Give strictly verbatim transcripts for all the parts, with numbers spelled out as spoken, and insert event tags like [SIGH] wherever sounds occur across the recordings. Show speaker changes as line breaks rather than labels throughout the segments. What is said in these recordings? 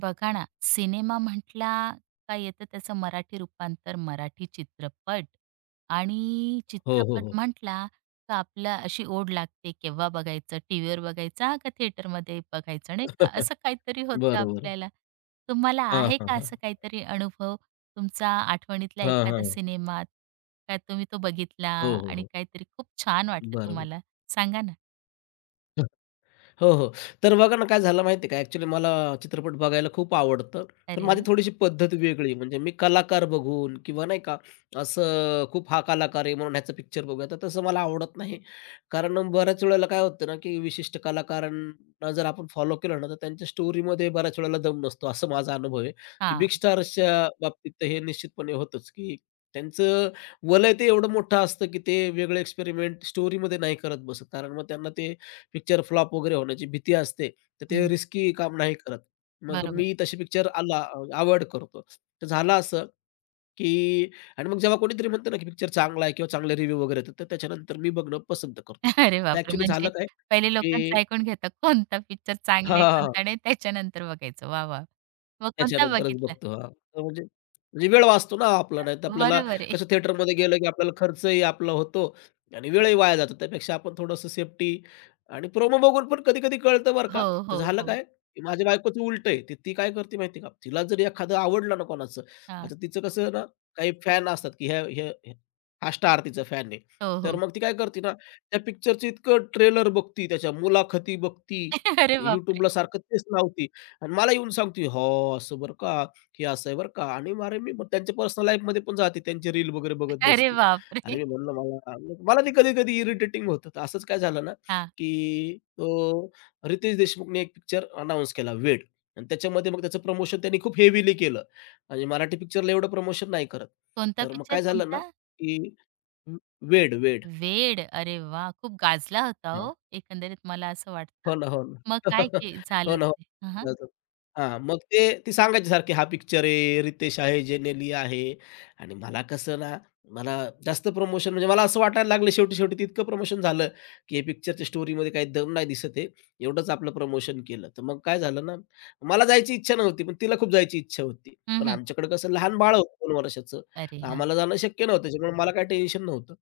बघा ना, सिनेमा म्हटला का येतं त्याचं मराठी रूपांतर, मराठी चित्रपट आणि
हो, हो,
चित्रपट
हो.
म्हटला का आपला अशी ओढ लागते केव्हा बघायचं, टीव्हीवर बघायचा का थिएटरमध्ये बघायचं नाही का, असं काहीतरी होतं
बरोबर.
आपल्याला. तुम्हाला
हां,
आहे
हां,
का
हां.
असं काहीतरी अनुभव तुमचा आठवणीतला
हां,
एखादा
हां.
सिनेमात? का तुम्ही तो बघितला
हो, हो,
आणि
हो.
काहीतरी खूप छान वाटलं
बरोबर.
तुम्हाला? सांगा ना.
हो, हो. तर बघा ना, काय झालं माहिती का, ॲक्चुअली मला चित्रपट बघायला खूप आवडतं. पण
अरे
माझी
वाह!
थोडीशी पद्धत वेगळी. म्हणजे मी कलाकार बघून किंवा नाही का, असं खूप हा कलाकार आहे म्हणून ह्याचा पिक्चर बघूया, तर तसं मला आवडत नाही. कारण बऱ्याच वेळेला काय होतं ना, की विशिष्ट कलाकारांना जर आपण फॉलो केलं ना, तर त्यांच्या स्टोरीमध्ये बऱ्याच वेळेला दम नसतो, असं माझा अनुभव आहे. की बिग
हां.
स्टार्सच्या बाबतीत तर हे निश्चितपणे होतंच, की त्यांचं वलय ते एवढं मोठं असतं, की ते वेगळं एक्सपेरिमेंट स्टोरीमध्ये नाही करत बसत. कारण मग त्यांना ते पिक्चर फ्लॉप वगैरे होण्याची भीती असते, तर ते
हं.
रिस्की काम नाही करत. मग
बरोबर.
मी तसे पिक्चर आला अव्हॉइड करतो. तर झालं असं, की आणि मग जेव्हा कोणीतरी म्हणतं ना, की पिक्चर चांगला आहे किंवा चांगले रिव्ह्यू वगैरे येतात, तर त्याच्यानंतर मी बघणं पसंत करतो.
अरे
तर
बापरे!
ॲक्चुअली झालं
म्हणजे
काय,
पहिले लोकांचं
की
ऐकून घेता कोणता पिक्चर चांगला आहे,
हां,
कोणता नाही त्याच्यानंतर बघायचं. वाह, वाह! मग कोणता
त्याच्यानंतरच
बघितला?
बघतो. हां. तर म्हणजे म्हणजे वेळ वाचतो ना आपला. नाहीतर आपल्याला
बरोबर आहे.
कसं थिएटरमध्ये गेलं, की आपल्याला खर्चही आपला होतो आणि वेळही वाया जातो. त्यापेक्षा आपण थोडंसं सेफ्टी आणि प्रोमो बघून पण कधी-कधी कळतं बरं का.
हो,
तर
हो,
झालं
हो.
काय, की माझ्या बायकोचं उलटं आहे. ती ती काय करते माहिती आहे का? तिला जर एखादं आवडलं ना कोणाचं,
हां.
आता तिचं कसं ना काही फॅन असतात, की ह्या ह्या ह्या हा स्टार तिचा फॅन आहे.
हो,
तर
हो.
मग ती काय करते ना, त्या पिक्चरचं इतकं ट्रेलर बघती, त्याच्या मुलाखती बघती
[LAUGHS] अरे
आणि YouTubeला
बापरे!
सारखं तेच लावती. आणि मला येऊन सांगते, "हां, असं बरं का, हे असं आहे बरं का" आणि मग अरे मी मग त्यांच्या पर्सनल लाईफमध्ये पण जाते, त्यांची रील वगैरे बघत
अरे
बसते. अरे
बापरे!
मी म्हणलं मला मला ते कधी-कधी इरिटेटिंग होतं. तर असंच काय झालं ना,
हां.
की तो रितेश देशमुखने एक पिक्चर अनाउन्स केला वेड आणि त्याच्यामध्ये मग त्याचं प्रमोशन त्यांनी खूप हेवीली केलं आणि मराठी पिक्चरला एवढं प्रमोशन नाही करत.
कोणता
तर मग
पिक्चर
काय झालं ना,
कोणता?
की वेड, वेड.
वेड. अरे वाह! खूप गाजला होता हो, एकंदरीत मला असं वाटतं.
हो ना, हो ना.
मग काय
[LAUGHS]
के
हो
झालं
ना, हो.
ते? हं, हं.
हां, मग ते ती सांगायची सारखी हा पिक्चर आहे, रितेश आहे, जेनेली आहे आणि मला कसं ना, मला जास्त प्रमोशन म्हणजे मला असं वाटायला लागलं शेवटी-शेवटी ते इतकं प्रमोशन झालं, की हे पिक्चरच्या स्टोरीमध्ये काही दम नाही दिसत आहे. एवढंच आपलं प्रमोशन केलं. तर मग काय झालं ना, मला जायची इच्छा नव्हती, पण तिला खूप जायची इच्छा होती.
हं,
पण
हं.
आमच्याकडे कसं लहान बाळ होतं दोन वर्षाचं,
अरे
तर
हां.
आम्हाला जाणं शक्य नव्हतं. त्याच्यामुळे मला काही टेन्शन नव्हतं.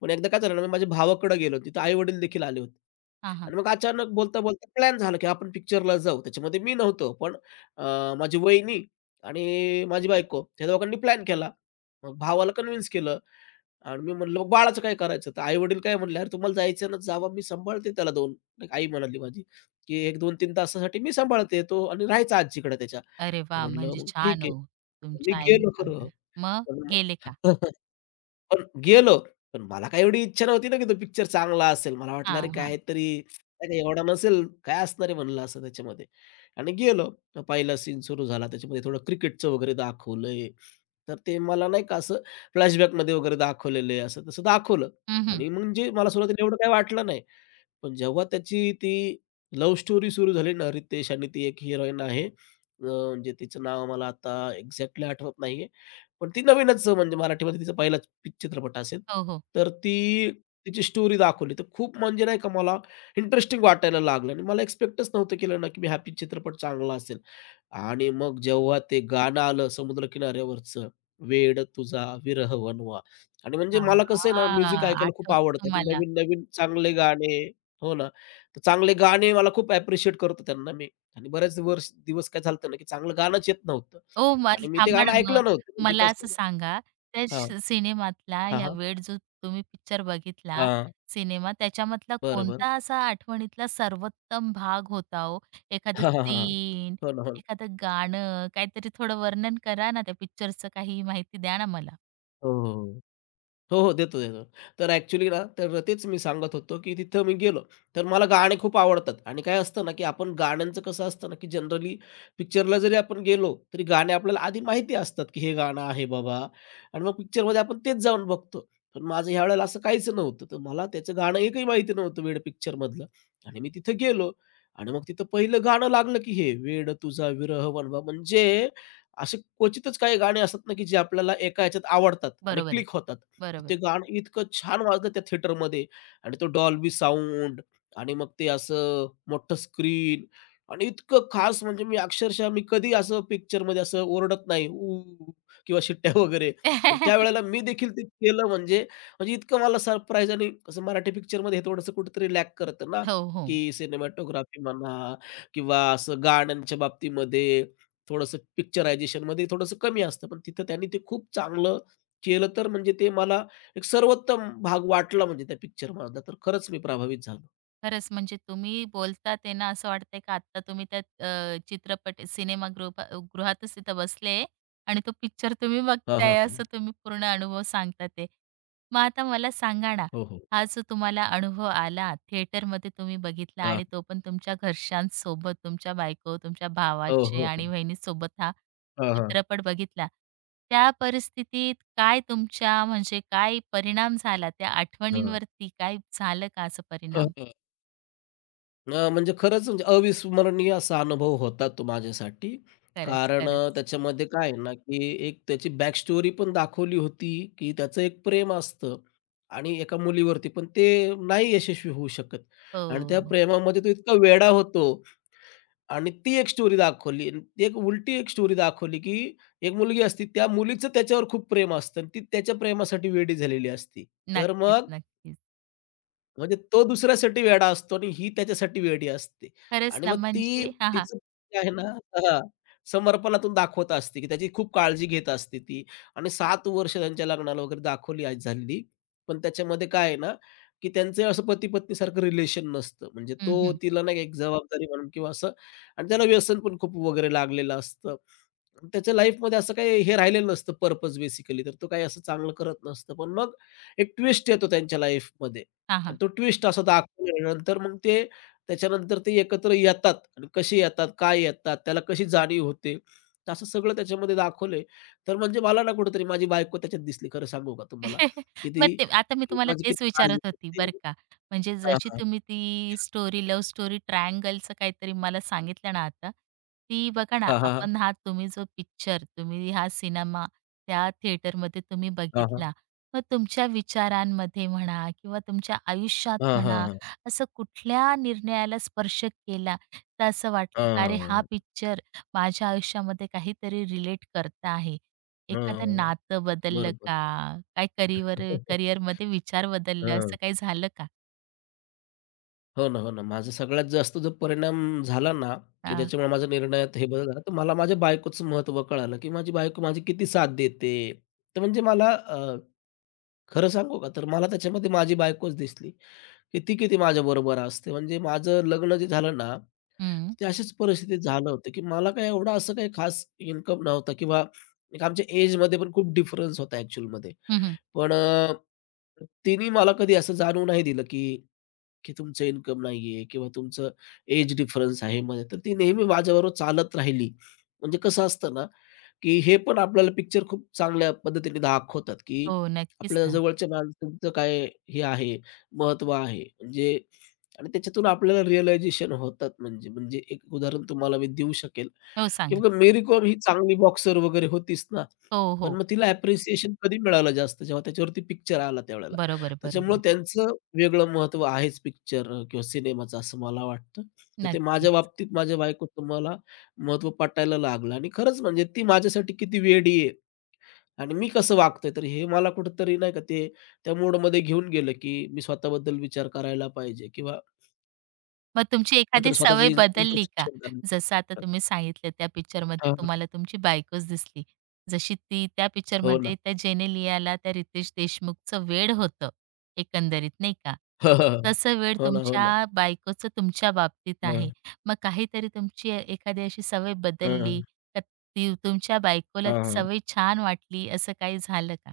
पण एकदा काय झालं ना, मी माझ्या भावाकडे गेलो. तिथं आई-वडील देखील आले होते.
हां, हां.
आणि मग अचानक बोलता-बोलता प्लॅन झाला, की आपण पिक्चरला जाऊ. त्याच्यामध्ये मी नव्हतो, पण अ, माझी वहिनी आणि माझी बायको या दोघांनी प्लॅन केला. मग भावाला कन्विन्स केलं आणि मी म्हणलं, "मग बाळाचं काय करायचं?" तर आई-वडील काय म्हणले, "अरे तुम्हाला जायचं ना, जावा मी सांभाळते त्याला दोन, आई म्हणाली माझी, की एक दोन-तीन तासासाठी मी सांभाळते तो आणि राहायचा आजीकडे त्याच्या."
अरे
तर
वाह!
म्हणलं,
म्हणजे
"मग
छान
ठीक आहे."
हो.
मी
तुमच्या आईने
गेलो खरं.
सांभाळलं. मग
पण
गेले
मग
का?
[LAUGHS] पण गेलो. पण मला काही एवढी इच्छा नव्हती ना, की तो पिक्चर चांगला असेल. मला वाटलं अरे
हां, हां.
काहीतरी नाही, नाही एवढा नसेल, काय असणार आहे म्हणलं असं त्याच्यामध्ये. आणि गेलो. तर पहिला सीन सुरू झाला. त्याच्यामध्ये थोडं क्रिकेटचं वगैरे दाखवलंय. तर ते मला नाही का असं फ्लॅशबॅकमध्ये वगैरे दाखवलेलं आहे, असं तसं दाखवलं.
हं, हं.
आणि म्हणजे मला सुरुवातीला एवढं काही वाटलं नाही. पण जेव्हा त्याची ती लव्ह स्टोरी सुरू झाली ना, रितेश आणि ती एक हिरोईन आहे. अ, म्हणजे तिचं नाव मला आता एक्झॅक्टली आठवत नाहीये. पण ती नवीनच म्हणजे मराठीमध्ये तिचा पहिलाच पि चित्रपट असेल.
हो, हो.
तर ती तिची स्टोरी दाखवली. तर खूप म्हणजे नाही का मला इंटरेस्टिंग वाटायला लागलं आणि मला एक्स्पेक्टच नव्हतं केलं ना, की मी हा चित्रपट चांगला असेल. आणि मग जेव्हा ते गाणं आलं समुद्र किनाऱ्यावरचं, वेड तुझा विरह वनवा आणि म्हणजे
हां,
मला कसं आहे ना
हां.
म्युझिक ऐकायला खूप
आठवतं
आवडतं. मी
तुम्हाला.
नवीन-नवीन चांगले गाणे हो ना, तर चांगले गाणे मला खूप ॲप्रिशिएट करतो त्यांना मी आणि बरेच वर्ष दिवस काय झालं ना, की चांगलं गाणंच येत नव्हतं.
ओ
आणि
मल
मी ते
थांबा
गाणं
ना मग
ऐकलं नव्हतं. म्हणजे
मला
कसं
असं सांगा, त्या श
हां.
सिनेमातला
हां,
ह्या
हां.
वेळ जो तुम्ही पिक्चर बघितला
हां.
सिनेमा, त्याच्यामधला
बरं, बरं.
कोणता असा आठवणीतला सर्वोत्तम भाग होता हो?
[LAUGHS]
एखादं
हां, हां, हां.
सीन,
हो ना, हो ना.
एखादं गाणं, काहीतरी थोडं वर्णन करा ना त्या पिक्चरचं काही माहिती द्या ना मला.
हो, हो, हो. हो, हो. देतो, देतो. तर ॲक्चुअली ना, तर तेच मी सांगत होतो, की तिथं मी गेलो, तर मला गाणे खूप आवडतात आणि काय असतं ना, की आपण गाण्यांचं कसं असतं ना, की जनरली पिक्चरला जरी आपण गेलो, तरी गाणे आपल्याला आधी माहिती असतात, की हे गाणं आहे बाबा आणि मग पिक्चरमध्ये आपण तेच जाऊन बघतो. पण माझं ह्या वेळेला असं काहीच नव्हतं. तर मला त्याचं गाणं एकही माहिती नव्हतं वेड पिक्चरमधलं आणि मी तिथं गेलो आणि मग तिथं पहिलं गाणं लागलं, की हे वेड तुझा विरह वनवा म्हणजे असे क्वचितच काही गाणे असतात ना, की जे आपल्याला एका ह्याच्यात आवडतात आणि
बरोबर आहे.
क्लिक होतात. तर
बरोबर
ते
आहे.
गाणं इतकं छान वाजलं त्या थिएटरमध्ये आणि तो डॉल्बी साउंड आणि मग ते असं मोठं स्क्रीन आणि इतकं खास म्हणजे मी अक्षरशः मी कधी असं पिक्चरमध्ये असं ओरडत नाही ऊ किंवा शिट्ट्या वगैरे. पण
[LAUGHS]
त्यावेळेला मी देखील ते केलं म्हणजे म्हणजे इतकं मला सरप्राईज आणि कसं मराठी पिक्चरमध्ये हे थोडंसं कुठेतरी लॅक करतं ना,
हो, हो.
की सिनेमॅटोग्राफी म्हणा किंवा असं गाण्यांच्या बाबतीमध्ये थोडंसं पिक्चरायझेशनमध्ये थोडंसं कमी असतं. पण तिथं त्यांनी ते खूप चांगलं केलं तर म्हणजे ते मला एक सर्वोत्तम भाग वाटला म्हणजे त्या पिक्चर मधला, तर खरंच मी प्रभावित झालो.
खरंच म्हणजे तुम्ही बोलता ते ना असं वाटतंय का आता तुम्ही त्या अ, चित्रपट सिनेमागृह गृहातच तिथं बसले आणि तो पिक्चर तुम्ही
हां, हां,
बघताय
हां.
असं तुम्ही पूर्ण अनुभव सांगता ते. मग आता मला सांगा ना,
हो, हो.
हा जो तुम्हाला अनुभव आला थिएटरमध्ये तुम्ही बघितला
हां.
आणि तो पण तुमच्या घरच्यांसोबत, तुमच्या बायको, तुमच्या
हो,
भावाचे
हो, हो.
आणि बहिणीसोबत हा
हां, हां.
चित्रपट बघितला. त्या परिस्थितीत काय तुमच्या म्हणजे काय परिणाम झाला त्या
हां.
आठवणींवरती? काय झालं का असं परिणाम?
हं, अ, म्हणजे खरंच म्हणजे अविस्मरणीय असा अनुभव होता तो माझ्यासाठी.
खरंच,
कारण अ,
खरंच.
त्याच्यामध्ये काय आहे ना, की एक त्याची बॅक स्टोरी पण दाखवली होती, की त्याचं एक प्रेम असतं आणि एका मुलीवरती, पण ते नाही यशस्वी होऊ शकत आणि त्या
हो.
प्रेमामध्ये तो इतका वेडा होतो आणि ती एक स्टोरी दाखवली आणि एक उलटी एक स्टोरी दाखवली, की एक मुलगी असती, त्या मुलीचं त्याच्यावर खूप प्रेम असतं आणि ती त्याच्या प्रेमासाठी वेडी झालेली असती. तर
नक्कीच,
मग
नक्कीच.
म्हणजे तो दुसऱ्यासाठी वेडा असतो आणि ही त्याच्यासाठी वेडी असते
खरंच
आणि
ना
मग ती
म्हणजे हां, हां.
तिचं जे आहे ना हां, समर्पणातून दाखवत असते, की त्याची खूप काळजी घेत असते ती आणि सात वर्ष त्यांच्या लग्नाला वगैरे दाखवली आज झालेली. पण त्याच्यामध्ये काय आहे ना, की त्यांचं असं पती-पत्नीसारखं रिलेशन नसतं. म्हणजे
हं,
तो
हं.
तिला नाही का एक जबाबदारी म्हणून किंवा असं आणि त्याला व्यसन पण खूप वगैरे लागलेलं असतं. आणि त्याच्या लाईफमध्ये असं काही हे राहिलेलं नसतं पर्पज बेसिकली तर तो काही असं चांगलं करत नसतं. पण मग एक ट्विस्ट येतो त्यांच्या लाईफमध्ये
हां, हां.
आणि तो ट्विस्ट असा दाखवल्यानंतर मग ते त्याच्यानंतर ते एकत्र येतात आणि कसे येतात, काय येतात, त्याला कशी जाणीव होते. तर असं सगळं त्याच्यामध्ये दाखवलंय. तर म्हणजे मला ना कुठेतरी माझी बायको त्याच्यात दिसली खरं सांगू का तुम्हाला,
[LAUGHS]
की
मग
ती
ते आता मी
ती
तुम्हाला
माझी
तेच
किती काळजी
विचारत होती
करते.
बरं का. म्हणजे
हां,
जशी
हां.
तुम्ही ती स्टोरी, लव्ह स्टोरी ट्रायंगलचं काहीतरी मला सांगितलं ना आता, ती बघा ना
हां, हां, हां.
आपण हा तुम्ही जो पिक्चर, तुम्ही हा सिनेमा त्या थिएटरमध्ये तुम्ही
हां, हां.
बघितला. मग तुमच्या विचारांमध्ये म्हणा किंवा तुमच्या आयुष्यात म्हणा,
हां,
असं कुठल्या निर्णयाला स्पर्श केला, तर असं वाटलं का अरे
हां,
हा
हां.
पिक्चर माझ्या आयुष्यामध्ये काहीतरी रिलेट करत आहे.
हां,
एखादं
हां.
नातं बदललं
बरोबर.
का? काय करिअर
[LAUGHS]
करिअरमध्ये विचार बदललं
हां.
असं काही झालं का?
हो ना, हो ना. माझा सगळ्यात जास्त जो परिणाम झाला ना, की
हां.
ज्याच्यामुळे माझ्या निर्णयात हे बदल झाला, तर मला माझ्या बायकोचं महत्त्व कळालं, की माझी बायको माझी किती साथ देते. तर म्हणजे मला अ, खरं सांगू का, तर मला त्याच्यामध्ये माझी बायकोच दिसली, की ती किती माझ्याबरोबर असते. म्हणजे माझं लग्न जे झालं ना,
हं.
ते अशाच परिस्थितीत झालं होतं, की मला काय एवढा असं काही खास इन्कम नव्हता किंवा एक आमच्या एजमध्ये पण खूप डिफरन्स होता ॲक्चुअलमध्ये.
हं,
पण अ, तिने मला कधी असं जाणवू नाही दिलं, की की तुमचं इन्कम नाहीये किंवा तुमचं एज डिफरन्स आहे मध्ये. तर ती नेहमी माझ्याबरोबर चालत राहिली. म्हणजे कसं असतं ना, की हे पण आपल्याला पिक्चर खूप चांगल्या पद्धतीने दाखवतात, की
हो, नक्कीच
आपल्या
ना.
जवळच्या माणसांचं काय हे आहे, महत्त्व आहे. म्हणजे आणि त्याच्यातून आपल्याला रिअलायझेशन होतात म्हणजे. म्हणजे एक उदाहरण तुम्हाला मी देऊ शकेल,
हो,
की
सांगा.
बघा मेरी कॉम ही चांगली बॉक्सर वगैरे होतीच ना,
हो,
पण
हो.
मग तिला अप्रिसिएशन कधी मिळालं जास्त जेव्हा त्याच्यावरती पिक्चर आला त्यावेळेला.
बरोबर,
त्याच्यामुळं
बरोबर.
त्यांचं वेगळं महत्त्व आहेच पिक्चर किंवा सिनेमाचं असं मला वाटतं. तर ते माझ्या
नक्कीच.
बाबतीत माझ्या बायकोचं मला महत्त्व पटायला लागलं आणि खरंच म्हणजे ती माझ्यासाठी किती वेडी आहे आणि मी कसं वागतोय, तर हे मला कुठेतरी नाही का ते त्या मोडमध्ये घेऊन गेलं, की मी स्वतःबद्दल विचार करायला पाहिजे किंवा
मग तुमची
नंतर
एखादी
स्वतःचं
सवय बदलली का?
इंट्रोस्पेक्शन करणं.
जसं आता तुम्ही सांगितलं त्या पिक्चरमध्ये
हां, हां.
तुम्हाला तुमची बायकोच दिसली. जशी ती त्या
हो ना.
पिक्चरमध्ये त्या जेनेलियाला त्या रितेश देशमुखचं वेड होतं एकंदरीत नाही का?
[LAUGHS] हो
तसं वेड
हो ना, हो ना.
तुमच्या बायकोचं तुमच्या बाबतीत
हां,
आहे. मग काहीतरी तुमची एखादी अशी सवय
हां, हां,
बदलली तर ती तुमच्या बायकोला ती
हां.
सवय छान वाटली असं काही झालं का?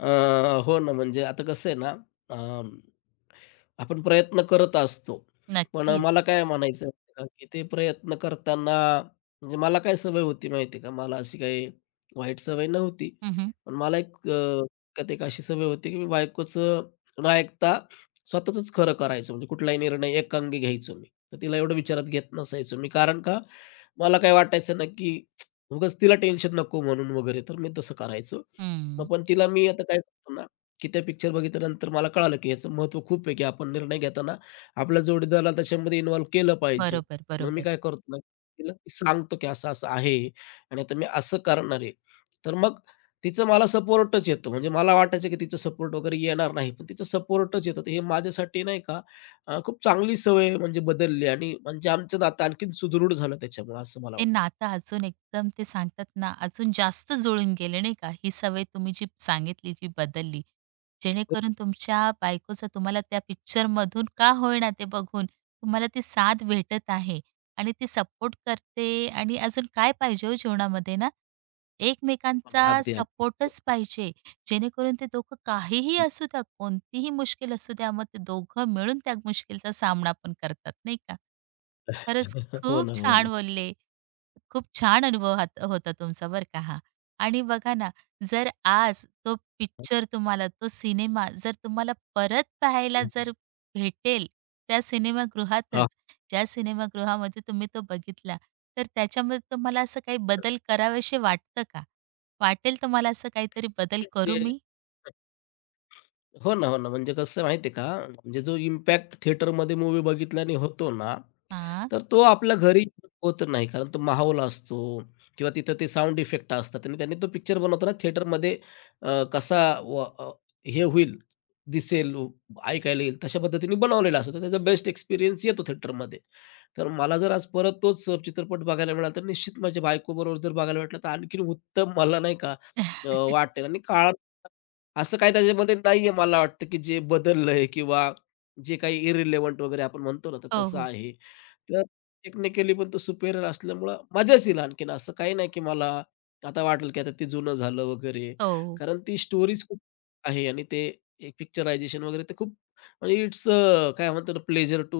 हो ना, म्हणजे आता कसं आहे ना, आपण प्रयत्न करत असतो. पण अ, मला
नक्कीच.
काय म्हणायचं आहे, का, की ते प्रयत्न करताना म्हणजे मला काय सवय होती माहिती आहे का? मला अशी काही वाईट सवय नव्हती.
हं, हं.
पण मला एक अ, त्यात एक अशी सवय होती, की मी बायकोचं न ऐकता स्वतःचंच खरं करायचो. म्हणजे कुठलाही निर्णय एकांगी घ्यायचो मी. तर तिला एवढं विचारात घेत नसायचो मी. कारण का? मला काय वाटायचं ना, की उगाच तिला टेन्शन नको म्हणून वगैरे, तर मी तसं करायचो. मग पण तिला मी आता काय करतो ना, की त्या पिक्चर बघितल्यानंतर मला कळालं, की याचं महत्व खूप आहे, की आपण निर्णय घेताना आपल्या जोडीदाराला त्याच्यामध्ये इन्व्हॉल्व केलं पाहिजे.
बरोबर,
मग मी
बरोबर.
काय करतो ना, तिला सांगतो, की असं-असं आहे आणि आता मी असं करणार आहे. तर मग तिचा मला सपोर्टच येतो. म्हणजे मला वाटायचं, की तिचा सपोर्ट वगैरे येणार नाही, पण तिचा सपोर्टच येतो. तर हे माझ्यासाठी नाही का अ, खूप चांगली सवय म्हणजे बदलली आणि म्हणजे आमचं नातं आणखीन सुदृढ झालं त्याच्यामुळं असं मला
ते
वाटतं.
नातं अजून एकदम ते सांगतात ना, अजून जास्त जुळून गेले नाही का? ही सवय तुम्ही जी सांगितली, जी बदलली. जेणेकरून तुमच्या बायकोचा तुम्हाला त्या picture मधून, का होईना ते बघून तुम्हाला ती साथ भेटत आहे आणि ती सपोर्ट करते आणि अजून काय पाहिजे हो जीवनामध्ये ना,
हो ना,
एकमेकांचा
अगदी, अगदी.
सपोर्टच पाहिजे. जेणेकरून ते दोघं काहीही असू द्या, कोणतीही मुश्किल असू द्या, मग ते दोघं मिळून त्या मुश्किलचा सामना पण करतात, नाही का? खरंच
[LAUGHS] हो
खूप
ना, हो ना.
छान बोलले. खूप छान अनुभव हात- होता तुमचा बरं का हा आणि बघा ना जर आज तो पिक्चर तुम्हाला तो सिनेमा जर तुम्हाला परत पाहायला
हं, हं.
जर भेटेल त्या सिनेमागृहातच
हां.
ज्या सिनेमागृहामध्ये तुम्ही तो बघितला तर त्याच्यामध्ये तुम्हाला असं काही बदल करावेसे वाटतं का वाटेल तुम्हाला असं काहीतरी बदल
ते
करू मी
हो ना, हो ना. म्हणजे कसं आहे माहिती आहे का, म्हणजे जो इम्पॅक्ट थिएटरमध्ये मूव्ही बघितल्याने होतो ना,
हा.
तर तो आपल्या घरी होत नाही. कारण तो माहौल असतो किंवा तिथं ते साउंड इफेक्ट असतात आणि त्यांनी तो पिक्चर बनवताना थिएटरमध्ये अ, कसा व अ, हे होईल, दिसेल, उ- ऐकायला येईल तशा पद्धतीने बनवलेला असतो. तर त्याचा बेस्ट एक्सपिरियन्स येतो थिएटरमध्ये. तर मला जर आज परत तोच चित्रपट बघायला मिळाला, तर निश्चित माझ्या बायकोबरोबर जर बघायला भेटला, तर आणखीन उत्तम मला नाही का अ,
[LAUGHS]
वाटेल आणि काळा असं काही त्याच्यामध्ये नाहीये मला वाटतं, की जे बदललंय किंवा जे काही इर्रिलेव्हंट वगैरे आपण म्हणतो ना, तर
हो,
तसं
हो,
आहे. तर टेक्निकली पण तो सुपेरियर असल्यामुळं मजाच येईल आणखीन. असं काही नाही, की मला आता वाटेल, की आता ते जुनं झालं वगैरे.
हो.
कारण ती स्टोरीज खूप आहे आणि ते एक पिक्चरायझेशन वगैरे ते खूप म्हणजे इट्स काय म्हणतो ना, प्लेजर टू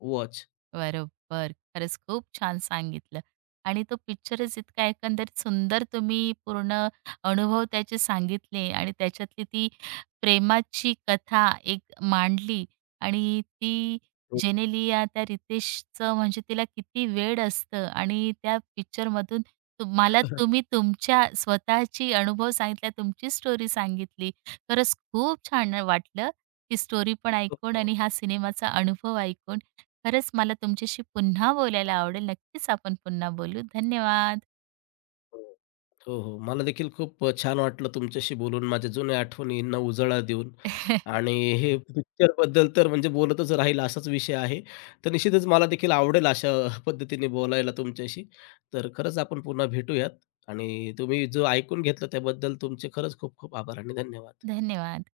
वॉच.
बरोबर. खरंच खूप छान सांगितलं आणि तो पिक्चरच इतका एकंदरीत सुंदर तुम्ही पूर्ण अनुभव त्याचे सांगितले आणि त्याच्यातली ती प्रेमाची कथा एक मांडली आणि ती जेनेलिया त्या रितेशचं म्हणजे तिला किती वेड असतं आणि त्या पिक्चरमधून तुम्हाला
[LAUGHS]
तुम्ही तुमच्या स्वतःची अनुभव सांगितला, तुमची स्टोरी सांगितली. खरंच खूप छान वाटलं, ती स्टोरी पण
हो,
ऐकून आणि
हो.
हा सिनेमाचा अनुभव ऐकून. खरंच मला तुमच्याशी पुन्हा बोलायला आवडेल. नक्कीच आपण पुन्हा बोलू. धन्यवाद.
हो. हो, हो. मला देखील खूप अ, छान वाटलं तुमच्याशी बोलून, माझ्या जुन्या आठवणींना उजाळा देऊन
[LAUGHS]
आणि हे पिक्चरबद्दल तर म्हणजे बोलतच राहील असाच विषय आहे. तर निश्चितच मला देखील आवडेल अशा पद्धतीने बोलायला तुमच्याशी. तर खरंच आपण पुन्हा भेटूयात आणि तुम्ही जो ऐकून घेतलं त्याबद्दल तुमचे खरंच खूप खूप आभार आणि धन्यवाद.
धन्यवाद.